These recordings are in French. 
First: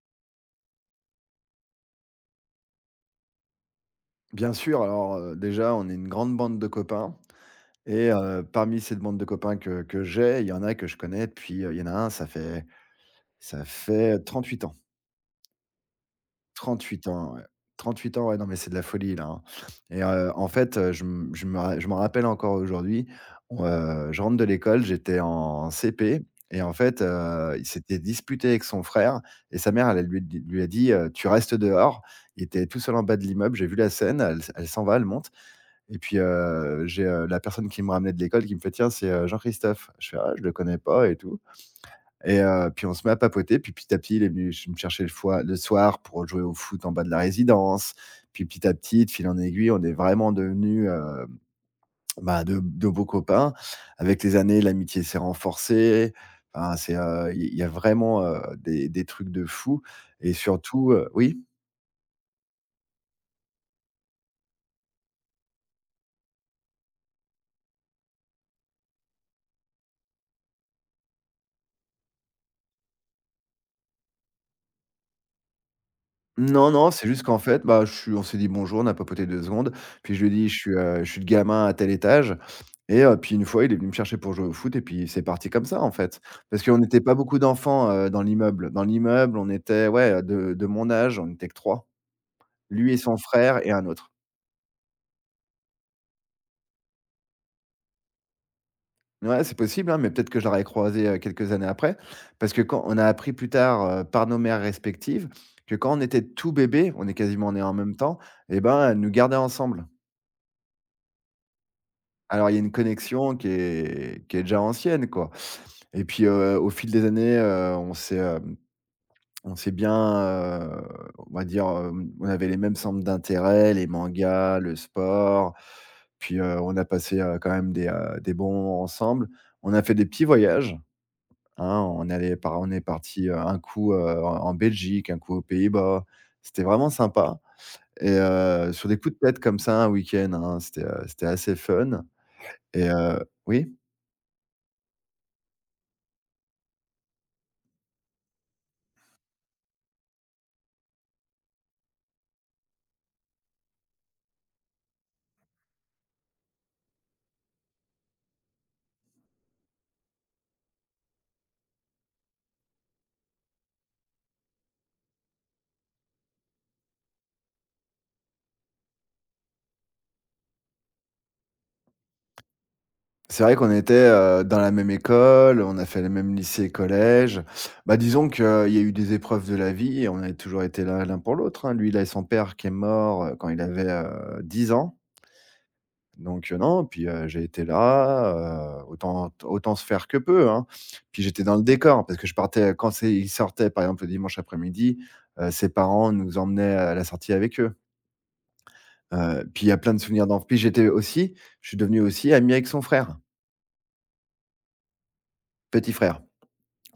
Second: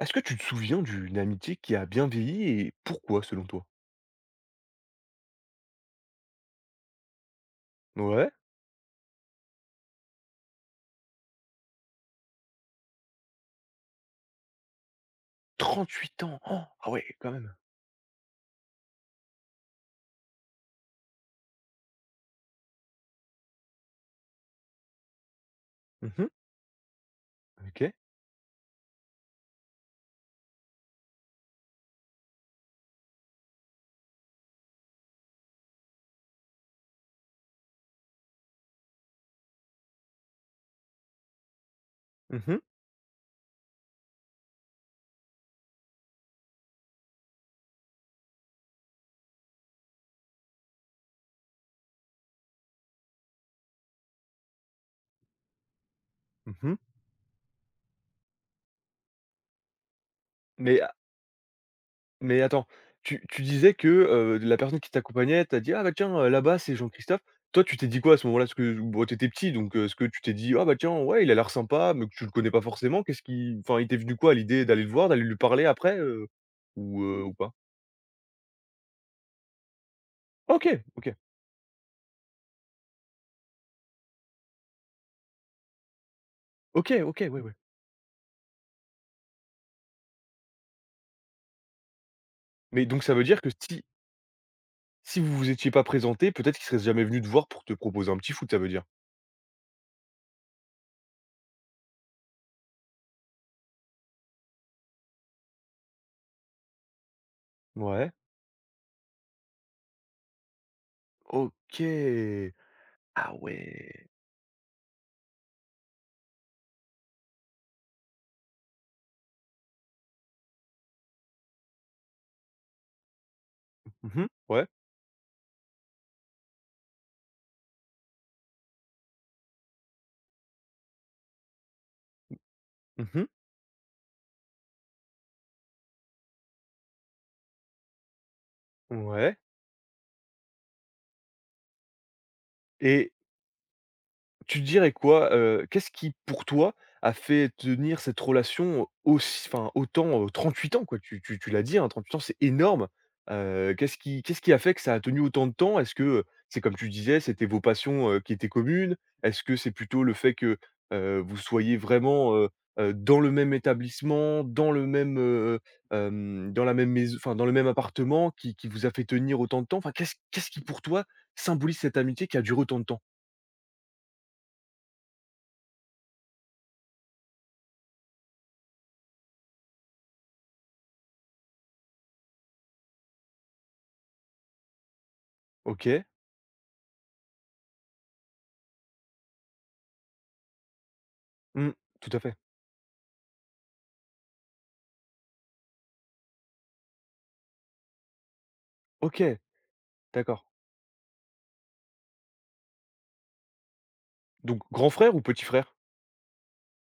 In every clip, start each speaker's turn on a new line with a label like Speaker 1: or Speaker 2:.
Speaker 1: Est-ce que tu te souviens d'une amitié qui a bien vieilli et pourquoi selon toi?
Speaker 2: Bien sûr, alors, déjà, on est une grande bande de copains et
Speaker 1: Ouais,
Speaker 2: parmi cette bande de copains que j'ai, il y en a que je connais depuis, il y en a un, ça fait 38 ans.
Speaker 1: trente-huit ans! Oh! Ah
Speaker 2: 38
Speaker 1: ouais, quand
Speaker 2: ans,
Speaker 1: même.
Speaker 2: ouais. Ouais, non, mais c'est de la folie, là, hein. Et en fait, je m'en rappelle encore aujourd'hui. Je rentre de l'école, j'étais en CP
Speaker 1: Mmh.
Speaker 2: et en fait, il
Speaker 1: OK.
Speaker 2: s'était disputé avec son frère et sa mère, elle lui a dit: «Tu restes dehors». Il était tout seul en bas de l'immeuble, j'ai vu la scène, elle s'en va, elle monte. Et puis, la personne qui me ramenait de l'école qui me fait: «Tiens, c'est, Jean-Christophe». Je fais: «Ah, je le connais pas et tout». Et
Speaker 1: Mmh mh.
Speaker 2: puis on se met à papoter, puis petit à petit, il est venu ch me chercher le soir pour jouer au foot en bas de la résidence. Puis petit à petit, de fil en aiguille, on est vraiment devenus, bah, de beaux copains. Avec les années, l'amitié s'est renforcée. Enfin,
Speaker 1: Mmh.
Speaker 2: il y a vraiment, des trucs de fou et
Speaker 1: Mais
Speaker 2: surtout,
Speaker 1: a
Speaker 2: oui?
Speaker 1: mais attends, tu disais que, la personne qui t'accompagnait t'a dit: «Ah bah tiens, là-bas, c'est Jean-Christophe». Toi, tu t'es dit quoi à ce moment-là? Parce que bon, tu petit, donc est-ce que tu t'es dit: «Ah bah tiens, ouais, il a l'air sympa», mais que tu le connais pas forcément? Qu'est-ce qui enfin, il t'est venu quoi à l'idée d'aller le voir, d'aller lui parler après, heu,
Speaker 2: Non, non,
Speaker 1: ou
Speaker 2: c'est juste
Speaker 1: heu, ou
Speaker 2: qu'en
Speaker 1: pas?
Speaker 2: fait, bah, je suis on s'est dit: «Bonjour», on a papoté 2 secondes, puis je lui ai dit: «Je suis,
Speaker 1: OK,
Speaker 2: heu, je
Speaker 1: OK.
Speaker 2: suis le gamin à tel étage». Et puis une fois, il est venu me chercher pour jouer au foot et puis c'est parti comme ça, en fait. Parce qu'on
Speaker 1: OK,
Speaker 2: n'était pas
Speaker 1: OK,
Speaker 2: beaucoup
Speaker 1: ouais, ouais.
Speaker 2: d'enfants, dans l'immeuble. Dans l'immeuble, on était, ouais, de mon âge, on était que 3.
Speaker 1: Mais
Speaker 2: Lui et
Speaker 1: donc, ça
Speaker 2: son
Speaker 1: veut dire que
Speaker 2: frère et
Speaker 1: si
Speaker 2: un autre.
Speaker 1: Si vous vous étiez pas présenté, peut-être qu'il serait jamais venu te voir pour te proposer un petit foot, ça veut dire?
Speaker 2: Ouais, c'est possible, hein, mais peut-être que je l'aurais croisé, quelques années après. Parce que quand on a appris plus tard, par nos mères respectives que quand on était tout bébé, on est quasiment nés en même
Speaker 1: Ouais.
Speaker 2: temps et ben, elles nous gardaient ensemble. Alors
Speaker 1: OK.
Speaker 2: il y a une
Speaker 1: Ah
Speaker 2: connexion qui
Speaker 1: ouais.
Speaker 2: est qui est déjà ancienne, quoi. Et puis, au fil des années, on s'est bien, heu, on va dire, on avait les mêmes centres d'intérêt, les
Speaker 1: Mmh.
Speaker 2: mangas,
Speaker 1: Ouais.
Speaker 2: le sport, puis, on a passé, quand même des bons moments ensemble. On a fait des petits voyages, hein, on est
Speaker 1: Mmh.
Speaker 2: parti, un coup, en Belgique, un coup aux Pays-Bas. C'était vraiment sympa. Et sur des coups de
Speaker 1: Ouais
Speaker 2: tête comme ça, un week-end, hein, c'était assez fun. Et
Speaker 1: et...
Speaker 2: oui?
Speaker 1: Tu dirais quoi, qu'est-ce qui pour toi a fait tenir cette relation aussi enfin autant, 38 ans quoi, tu l'as dit, hein, 38 ans c'est énorme. Qu'est-ce qui a fait que ça a tenu autant de temps? Est-ce que, c'est comme tu disais, c'était vos passions, qui étaient communes? Est-ce que c'est plutôt le fait que, vous soyez vraiment, dans le même établissement, dans le même, heu, dans la même maison enfin dans le même appartement qui vous a fait tenir autant de temps? Enfin qu'est-ce qui pour toi symbolise cette amitié qui a duré autant de temps?
Speaker 2: C'est vrai qu'on était, dans la même école, on a fait le même lycée et collège. Bah, disons qu'il y a eu des épreuves de la vie et on a toujours été là l'un pour l'autre, hein. Lui, il a son père qui est mort, quand il avait, 10 ans.
Speaker 1: OK.
Speaker 2: Donc, non, puis, j'ai été là, autant se faire que peu, hein. Puis j'étais dans le
Speaker 1: Mmh.
Speaker 2: décor
Speaker 1: Tout
Speaker 2: parce
Speaker 1: à
Speaker 2: que je
Speaker 1: fait.
Speaker 2: partais quand c'est ils sortaient, par exemple, le dimanche après-midi, ses parents nous emmenaient à la sortie avec eux.
Speaker 1: OK,
Speaker 2: Puis il y a plein de souvenirs
Speaker 1: d'accord.
Speaker 2: d'enfance. Puis j'étais aussi Je suis devenu aussi ami avec son frère,
Speaker 1: Donc grand frère ou petit frère?
Speaker 2: petit frère.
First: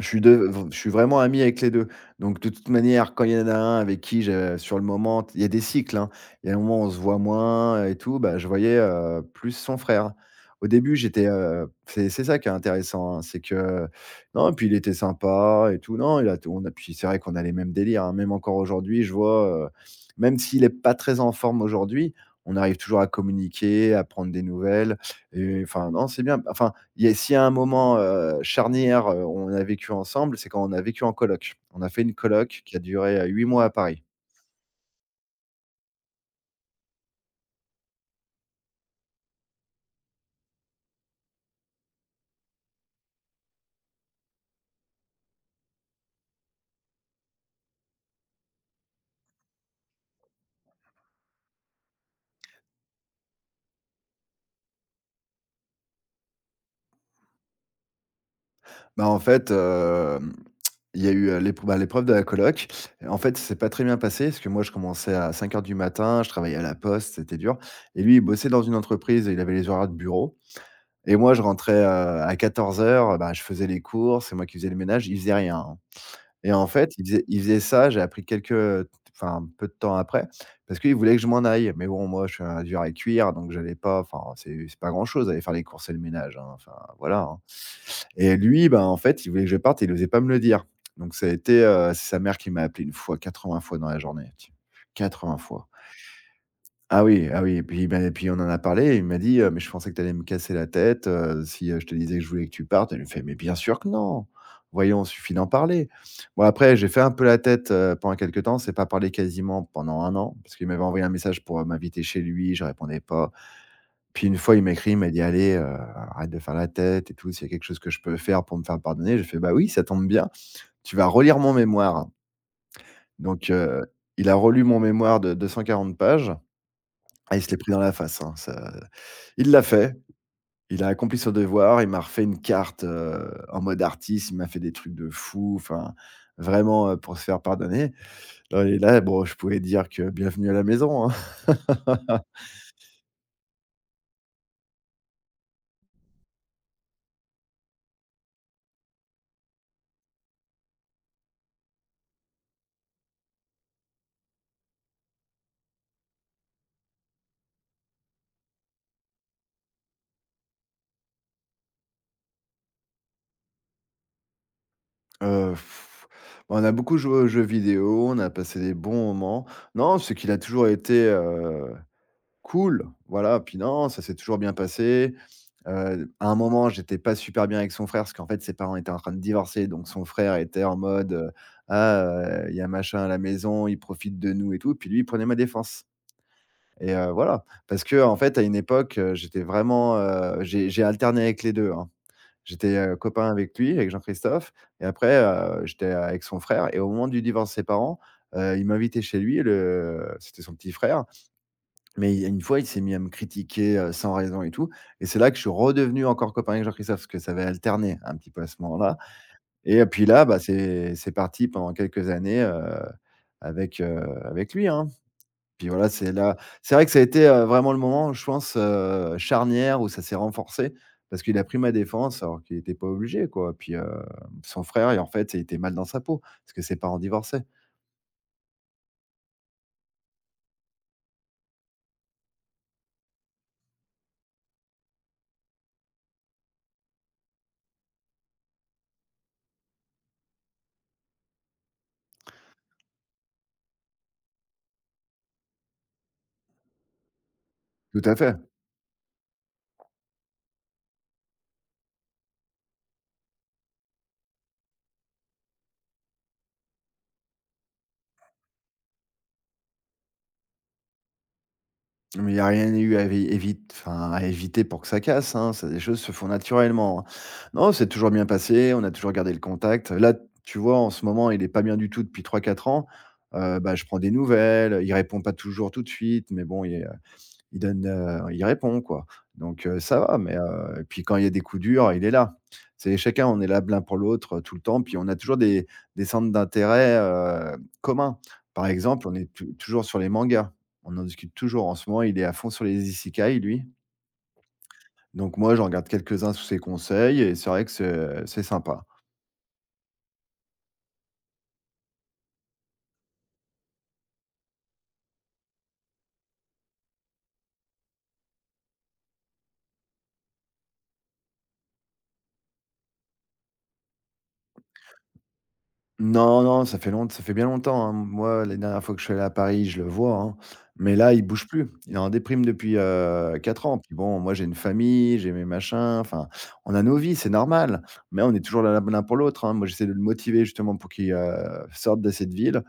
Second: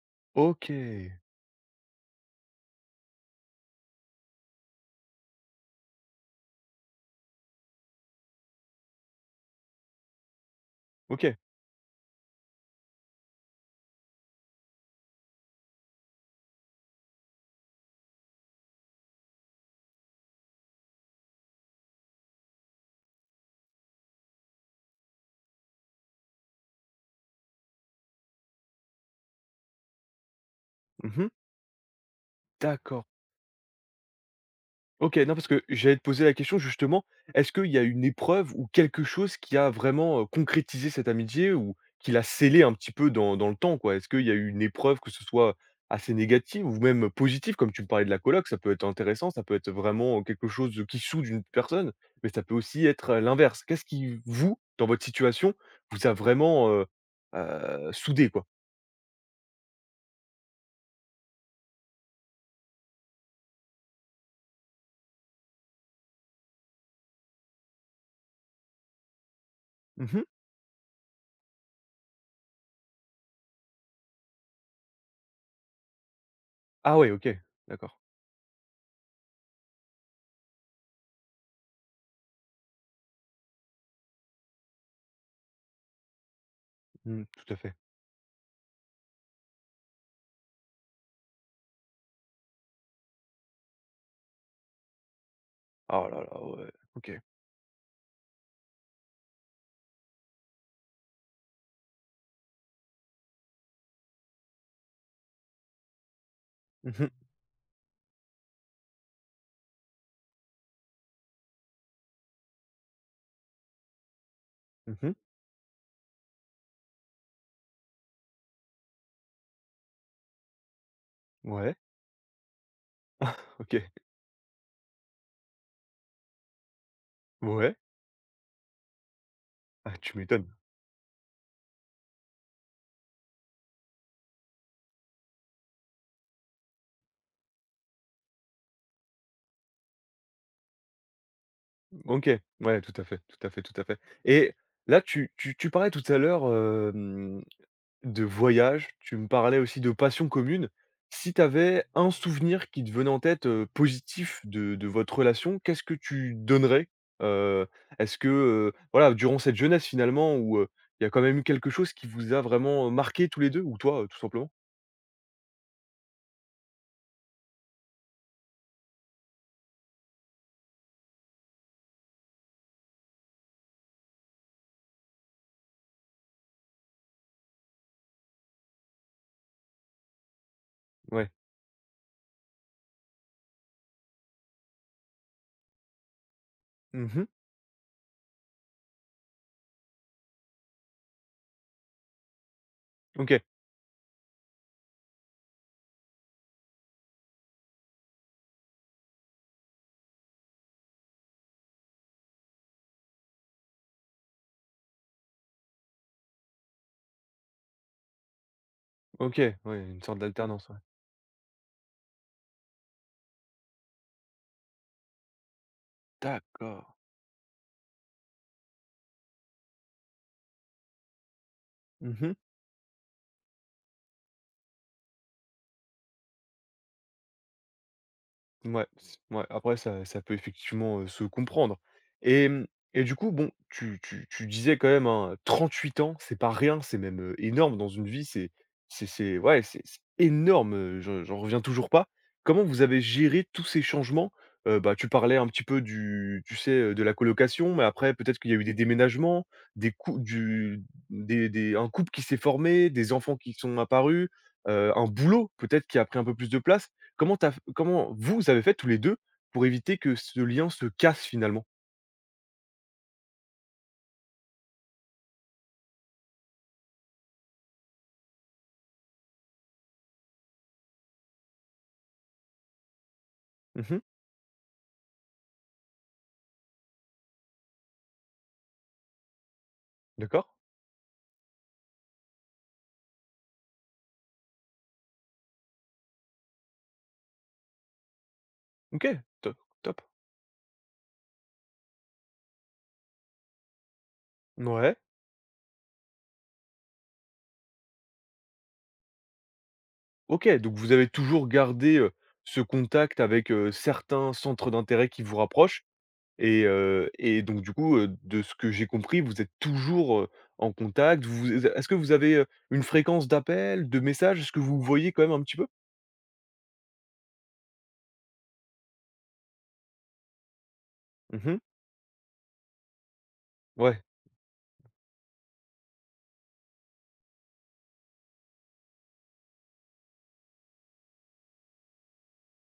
Speaker 2: Je suis de je suis
Speaker 1: OK,
Speaker 2: vraiment ami avec les 2. Donc de toute manière, quand il y en a un avec qui je sur le moment il y a des cycles, hein. Il y a un moment, où on se voit moins et tout, bah, je voyais, plus son frère. Au début,
Speaker 1: OK.
Speaker 2: c'est ça qui est intéressant, hein, c'est que non, et puis il était sympa et tout. Non, il a t on a puis c'est vrai qu'on a les mêmes délires, hein. Même encore aujourd'hui, je vois, même s'il est pas très en forme aujourd'hui, on arrive toujours à communiquer, à prendre des nouvelles. Et enfin non, c'est bien. Enfin, il y a s'il y a un moment, charnière, on a vécu ensemble, c'est quand on a vécu en
Speaker 1: Mmh.
Speaker 2: coloc. On a fait une coloc qui a
Speaker 1: D'accord.
Speaker 2: duré, 8 mois à Paris.
Speaker 1: OK, non, parce que j'allais te poser la question justement, est-ce qu'il y a une épreuve ou quelque chose qui a vraiment, concrétisé cette amitié ou qui l'a scellée un petit peu dans le temps, quoi? Est-ce qu'il y a eu une épreuve, que ce soit assez négative ou même positive? Comme tu me parlais de la coloc, ça peut être intéressant, ça peut être vraiment quelque chose qui soude une personne, mais ça peut aussi être, l'inverse. Qu'est-ce qui vous, dans votre situation, vous a vraiment, soudés, quoi?
Speaker 2: Bah, en fait, il y a eu, l'épreuve de la coloc. En fait, c'est pas très bien passé parce que moi, je commençais à 5 heures du matin, je travaillais à la poste, c'était dur. Et lui, il bossait dans une entreprise et il avait les horaires de
Speaker 1: Mmh.
Speaker 2: bureau. Et moi, je rentrais, à 14 heures. Bah, je faisais les courses, c'est moi qui faisais le ménage, il faisait rien. Et en fait,
Speaker 1: Ah
Speaker 2: il
Speaker 1: ouais,
Speaker 2: faisait
Speaker 1: OK,
Speaker 2: il faisait ça,
Speaker 1: d'accord.
Speaker 2: j'ai appris quelques, t enfin, peu de temps après, parce qu'il voulait que je m'en aille. Mais bon, moi, je suis un dur à cuire, donc j'allais pas enfin, c'est pas grand-chose, aller faire les courses et le ménage, hein, enfin, voilà,
Speaker 1: Mmh,
Speaker 2: hein.
Speaker 1: tout à fait.
Speaker 2: Et lui, ben, en fait, il voulait que je parte et il osait pas me le dire. Donc c'est sa mère qui m'a appelé une fois, 80 fois dans la journée. 80 fois.
Speaker 1: Oh là là, ouais,
Speaker 2: Ah
Speaker 1: OK.
Speaker 2: oui, ah oui et puis on en a parlé. Il m'a dit: Mais je pensais que tu allais me casser la tête, si, je te disais que je voulais que tu partes». Elle lui fait: «Mais bien sûr que non, voyons, suffit d'en parler». Bon après j'ai
Speaker 1: Mmh
Speaker 2: fait un
Speaker 1: mh.
Speaker 2: peu la tête, pendant quelque temps, c'est pas parlé quasiment pendant un an parce qu'il m'avait envoyé un message pour, m'inviter chez lui, je répondais pas. Puis une fois il m'écrit, il m'a
Speaker 1: Mmh.
Speaker 2: dit: «Allez, arrête de faire la tête et tout, s'il y a quelque chose que je peux faire pour me faire pardonner». J'ai fait: «Bah oui, ça tombe bien, tu vas relire mon
Speaker 1: Ouais.
Speaker 2: mémoire». Donc
Speaker 1: Ah, OK.
Speaker 2: il a relu mon mémoire de 240 pages. Ah, il se l'est pris
Speaker 1: Ouais.
Speaker 2: dans la face, hein, ça il l'a
Speaker 1: Ah,
Speaker 2: fait,
Speaker 1: tu m'étonnes.
Speaker 2: il a accompli son devoir, il m'a refait une carte, en mode artiste, il m'a fait des trucs de fou, enfin vraiment, pour se faire pardonner. Et là, bon, je pouvais dire que: «Bienvenue à la maison», hein.
Speaker 1: OK. Ouais, tout à fait, tout à fait, tout à fait. Et là, tu parlais tout à l'heure, de voyage, tu me parlais aussi de passion commune. Si tu avais un souvenir qui te venait en tête, positif de votre relation, qu'est-ce que tu donnerais? Heu, est-ce que, voilà, durant cette jeunesse finalement où, il y a quand même eu quelque chose qui vous a vraiment, marqués tous les 2, ou toi, tout simplement?
Speaker 2: Heu, on a beaucoup joué aux jeux vidéo, on a passé des bons moments. Non, c'est qu'il a toujours été, cool, voilà, puis non, ça s'est toujours bien passé. À un moment, j'étais pas super bien avec son frère parce qu'en fait, ses parents étaient en train de divorcer, donc son frère était en mode:
Speaker 1: Ouais.
Speaker 2: «Ah, il y a machin à la maison, il profite de nous et tout», puis lui, il prenait ma défense et
Speaker 1: Mmh.
Speaker 2: voilà. Parce que en fait, à une époque, j'ai alterné avec les deux, hein. J'étais, copain
Speaker 1: OK,
Speaker 2: avec lui, avec Jean-Christophe. Et après, j'étais avec son frère. Et au moment du divorce de ses parents, il m'invitait chez lui, le c'était son petit frère, mais il y a une fois, il s'est mis à me critiquer, sans raison et tout. Et c'est là que je suis redevenu encore copain avec Jean-Christophe parce que ça avait alterné un petit peu à ce moment-là.
Speaker 1: OK, ouais,
Speaker 2: Et
Speaker 1: une
Speaker 2: puis
Speaker 1: sorte
Speaker 2: là, bah,
Speaker 1: d'alternance, ouais.
Speaker 2: c'est parti pendant quelques années, avec, heu, avec lui, hein. Puis voilà, c'est
Speaker 1: D'accord.
Speaker 2: vrai que ça a été, vraiment le moment, je pense, charnière où ça s'est renforcé parce qu'il a pris ma défense
Speaker 1: Mmh.
Speaker 2: alors qu'il n'était pas obligé, quoi. Puis, son frère et en fait, il était mal dans sa peau parce que ses parents divorçaient.
Speaker 1: Ouais, c mouais, après ça ça peut effectivement, se comprendre et et du coup, bon, tu disais quand même, hein, huit ans, c'est pas rien, c'est même, énorme dans une vie, c'est ouais, c'est énorme, je j'en reviens toujours pas. Comment vous avez géré tous ces changements? Bah, tu parlais un petit peu du tu sais, de la colocation, mais
Speaker 2: Tout
Speaker 1: après
Speaker 2: à fait.
Speaker 1: peut-être qu'il y a eu des déménagements, des cou du des un couple qui s'est formé, des enfants qui sont apparus, un boulot peut-être qui a pris un peu plus de place. Comment tu as f comment vous avez fait tous les 2 pour éviter que ce lien se casse finalement?
Speaker 2: Mais il y a rien eu à à éviter pour que ça casse, hein, c'est des choses se font naturellement, hein. Non, c'est toujours bien passé, on a toujours gardé le contact. Là, tu vois, en ce moment, il est pas bien du tout depuis 3, 4 ans, bah, je prends
Speaker 1: Mmh.
Speaker 2: des nouvelles, il répond pas toujours tout de suite, mais bon, il est, il donne, il répond quoi, donc ça va, mais
Speaker 1: D'accord.
Speaker 2: et puis quand il y a des coups durs, il est là. C'est chacun, on est là l'un pour l'autre, tout le temps, puis on a toujours des centres d'intérêt, communs. Par exemple, on
Speaker 1: OK,
Speaker 2: est
Speaker 1: top,
Speaker 2: toujours sur
Speaker 1: top.
Speaker 2: les mangas. On en discute toujours. En ce moment, il est à fond sur les isekai, lui,
Speaker 1: Ouais,
Speaker 2: donc moi, j'en regarde quelques-uns sous ses conseils et c'est vrai que c'est sympa.
Speaker 1: OK, donc vous avez toujours gardé, ce contact avec, certains centres d'intérêt qui vous rapprochent et donc du coup, de ce que j'ai compris, vous êtes toujours, en contact. Vous est-ce que vous avez, une fréquence d'appels, de messages? Est-ce que vous vous voyez quand même un petit peu?
Speaker 2: Non, non, ça fait bien longtemps, hein. Moi, les dernières fois que je suis allé à Paris, je le vois, hein, mais là, il bouge
Speaker 1: Mmh.
Speaker 2: plus. Il est en déprime depuis, 4 ans. Puis
Speaker 1: Ouais,
Speaker 2: bon, moi, j'ai une famille, j'ai mes machins, enfin, on a nos vies, c'est normal, mais on est toujours là l'un pour l'autre, hein. Moi, j'essaie de le motiver justement pour qu'il, sorte de cette ville.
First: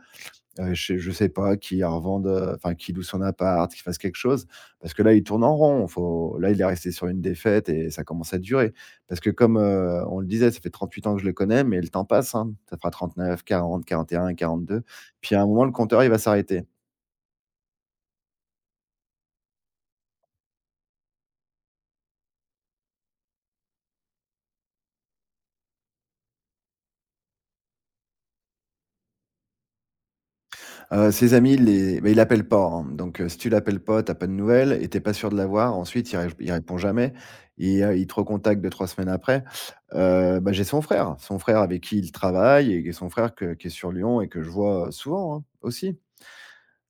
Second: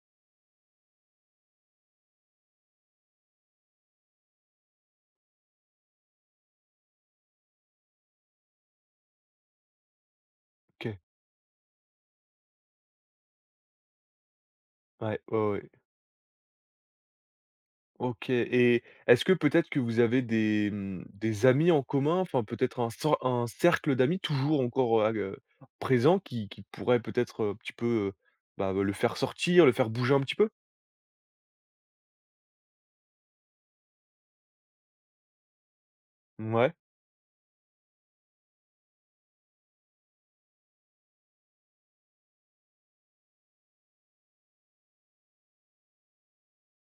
Speaker 2: Je sais pas, qui revende, enfin qui loue son appart, qui fasse quelque chose. Parce que là, il tourne en rond. Faut là, il est resté sur une défaite et ça commence à durer. Parce que comme on le disait, ça fait
Speaker 1: OK.
Speaker 2: 38 ans que je le connais, mais le temps passe, hein. Ça fera 39, 40, 41, 42.
Speaker 1: Ouais,
Speaker 2: Puis
Speaker 1: ouais,
Speaker 2: à un moment,
Speaker 1: ouais.
Speaker 2: le compteur, il va s'arrêter.
Speaker 1: OK et est-ce que peut-être que vous avez des amis en commun, enfin peut-être un cercle d'amis toujours encore, présent qui pourrait peut-être, un petit peu, bah, le faire sortir, le faire bouger un petit peu?
Speaker 2: Ses amis, il les bah, il appelle pas, hein, donc si tu l'appelles pas, t'as pas de nouvelles et tu pas sûr de l'avoir. Ensuite, il
Speaker 1: Ouais.
Speaker 2: répond jamais et il te recontacte deux trois semaines après. Bah, j'ai son frère avec qui il travaille et son frère que qui est sur Lyon et que je vois, souvent, hein, aussi.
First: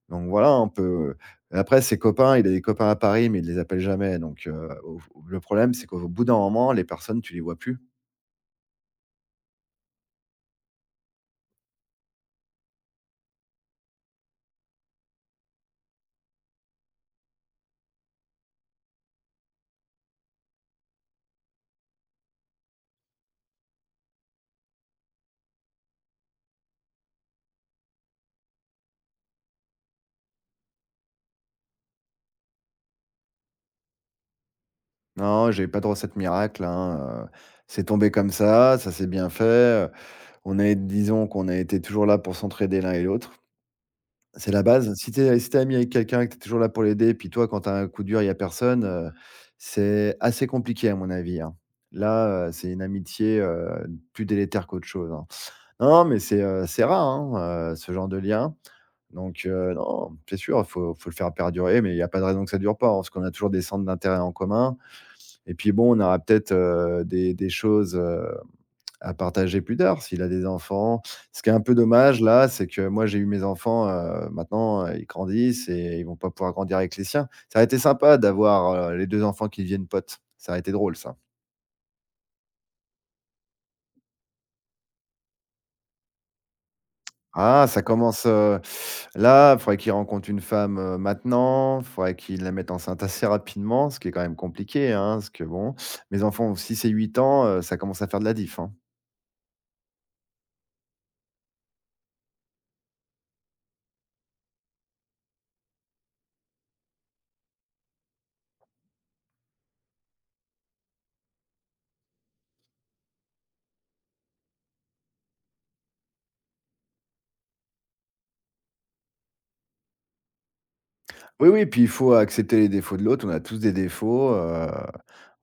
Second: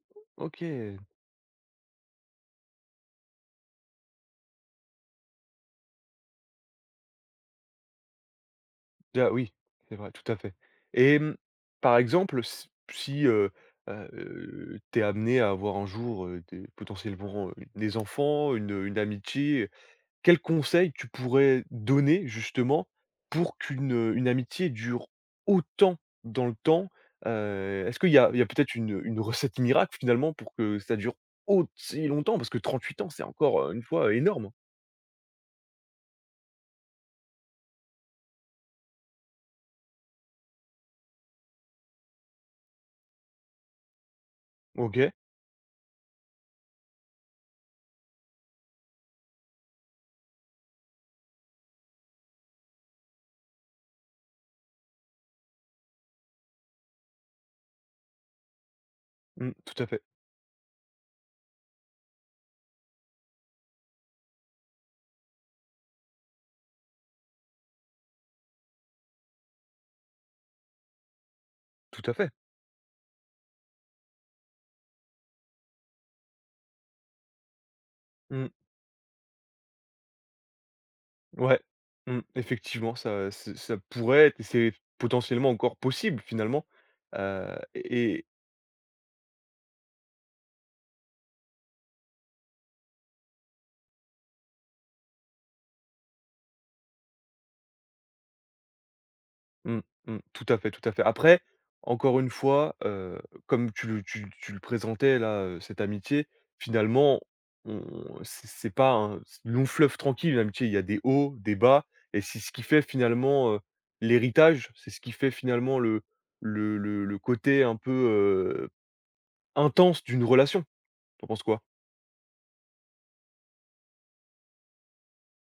Speaker 2: Donc voilà, on
Speaker 1: OK.
Speaker 2: peut. Après ses copains, il a des copains à Paris, mais il les appelle jamais donc au f le problème, c'est qu'au bout d'un moment, les personnes, tu les vois plus.
Speaker 1: Déjà oui, c'est vrai, tout à fait et par exemple, s si, tu es amené à avoir un jour, des, potentiellement, des enfants, une amitié, quel conseil tu pourrais donner justement pour qu'une amitié dure autant dans le temps? Est-ce qu'il y a il y a peut-être une recette miracle finalement pour que ça dure aussi longtemps? Parce que 38 ans, c'est encore, une fois énorme.
Speaker 2: Non, j'ai pas de recette miracle, hein, c'est tombé comme ça s'est bien fait, on est disons qu'on a été toujours là pour s'entraider l'un et l'autre. C'est la base. Si
Speaker 1: OK.
Speaker 2: tu es si tu es ami avec quelqu'un, que tu es toujours là pour l'aider, puis toi, quand tu as un coup dur, il y a personne, c'est assez compliqué à mon avis, hein. Là, c'est une amitié, plus délétère qu'autre chose, hein. Non, mais c'est c'est rare, hein, ce genre de lien. Donc,
Speaker 1: Mmh, tout à fait,
Speaker 2: non, c'est sûr, il faut le faire perdurer, mais il y a pas de raison que ça dure pas, hein, parce qu'on a toujours des centres d'intérêt en commun et puis bon, on aura peut-être, des choses, à partager plus tard, s'il a des enfants. Ce qui est un peu
Speaker 1: tout à
Speaker 2: dommage
Speaker 1: fait.
Speaker 2: là, c'est que moi j'ai eu mes enfants, maintenant, ils grandissent et ils vont pas pouvoir grandir avec les siens. Ça a été sympa
Speaker 1: Mmh,
Speaker 2: d'avoir, les 2 enfants qui deviennent potes. Ça a été drôle ça.
Speaker 1: ouais. Mmh, effectivement, ça pourrait être et c'est potentiellement encore possible finalement,
Speaker 2: Ah, ça commence,
Speaker 1: et
Speaker 2: là, il faudrait qu'il rencontre une femme, maintenant, il faudrait qu'il la mette enceinte assez rapidement, ce qui est quand même compliqué, hein, parce que bon, mes enfants, si c'est 8 ans, ça commence à faire de la diff, hein.
Speaker 1: mmh, mmh. Tout à fait, tout à fait. Après, encore une fois, comme tu le présentais là, cette amitié, finalement, on c'est pas un long fleuve tranquille, une amitié. Il y a des hauts, des bas et c'est ce qui fait finalement, l'héritage. C'est ce qui fait finalement le côté un peu, intense d'une relation. Tu penses
Speaker 2: Oui,
Speaker 1: quoi?
Speaker 2: oui, puis il faut accepter les défauts de l'autre. On a tous des défauts,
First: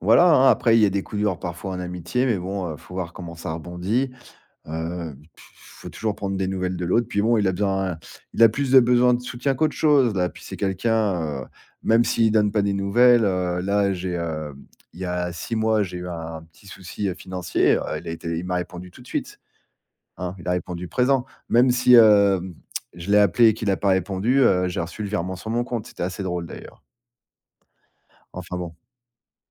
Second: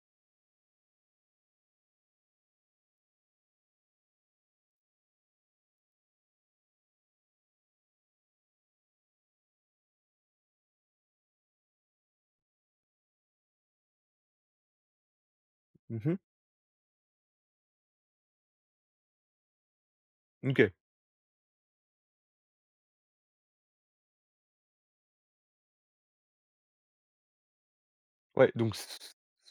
Speaker 2: voilà, hein. Après, il y a des coups durs parfois en amitié, mais bon, faut voir comment ça rebondit. Faut toujours prendre des nouvelles de l'autre. Puis bon, il a plus de besoin de soutien qu'autre chose, là. Puis c'est quelqu'un, même s'il donne pas des nouvelles, là, il y a 6 mois, j'ai eu
Speaker 1: Mmh.
Speaker 2: un petit souci, financier, il a été il m'a répondu tout de suite. Hein, il a
Speaker 1: OK.
Speaker 2: répondu présent. Même si, je l'ai appelé et qu'il n'a pas répondu, j'ai reçu le virement sur mon compte. C'était assez drôle d'ailleurs.
Speaker 1: Ouais,
Speaker 2: Enfin bon.
Speaker 1: donc ç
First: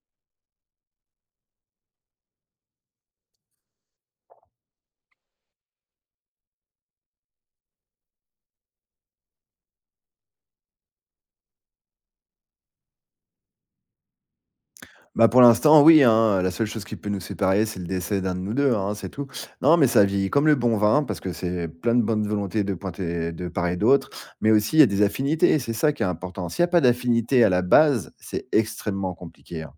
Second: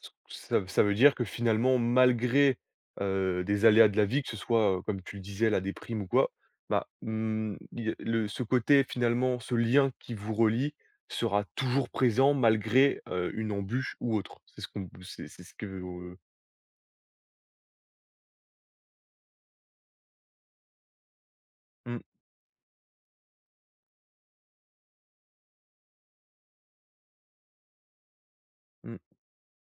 Speaker 1: ç ça ça veut dire que finalement, malgré, des aléas de la vie, que ce soit, comme tu le disais, la déprime ou quoi, bah, il y a le ce côté finalement, ce lien qui vous relie sera toujours présent malgré, une embûche ou autre.
Speaker 2: Bah,
Speaker 1: C'est
Speaker 2: pour
Speaker 1: c'est ce que,
Speaker 2: l'instant, oui, hein, la seule chose qui peut nous séparer, c'est le décès d'un de nous 2. Hein, c'est tout. Non, mais ça vieillit comme le bon vin hein, parce que c'est plein
Speaker 1: mmh mh.
Speaker 2: de bonne volonté de pointer de part et d'autre, mais aussi il y a des affinités, c'est ça qui est important. S'il n'y a pas d'affinité à la base, c'est extrêmement compliqué, hein.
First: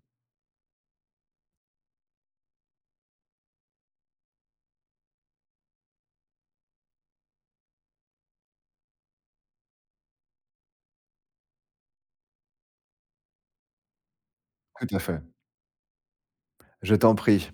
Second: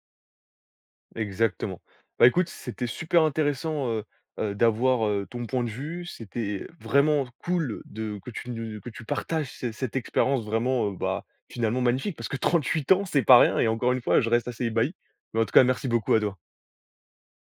Speaker 1: Exactement. Bah, écoute, c'était super intéressant, d'avoir, ton point de vue. C'était vraiment cool de que tu ne que tu partages ce cette expérience vraiment, bah, finalement magnifique parce que 38 ans, c'est pas rien et encore une fois, je reste assez ébahi.
Speaker 2: Tout à fait.
Speaker 1: Mais en tout cas, merci beaucoup à toi.
Speaker 2: Je t'en prie.